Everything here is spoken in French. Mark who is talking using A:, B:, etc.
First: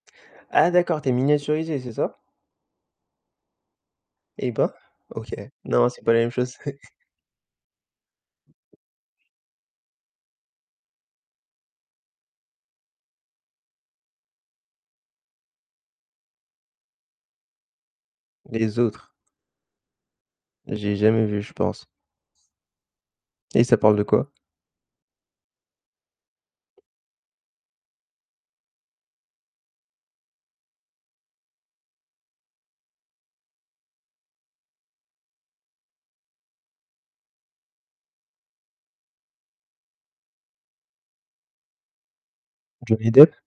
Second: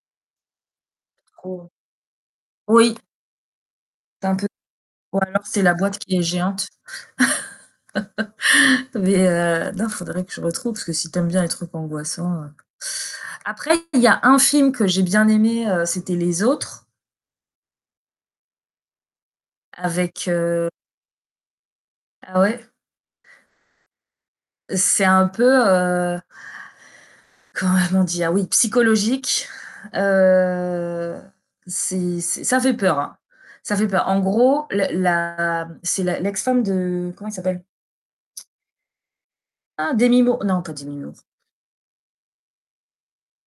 A: Ah, d'accord, tu es
B: [unintelligible]
A: miniaturisée, c'est ça?
B: Oui. C'est un peu,
A: Et ben
B: ou
A: OK.
B: alors c'est la
A: Non,
B: boîte
A: c'est pas
B: qui
A: la
B: est
A: même chose.
B: géante. Mais, heu, non, faudrait que je retrouve parce que si tu aimes bien les trucs angoissants. Après il y a un film que j'ai bien aimé, heu, c'était Les Autres.
A: Les Autres.
B: Avec, heu
A: J'ai jamais vu, je pense.
B: Ah ouais.
A: Et ça parle de quoi?
B: C'est un peu, heu Comment on dit? Ah oui psychologique, heu, c'est c'est ça fait peur, hein, ça fait peur. En gros, la la c'est la l'ex-femme de comment il s'appelle? Ah Demi Moore! Non pas Demi Moore.
A: Johnny Depp?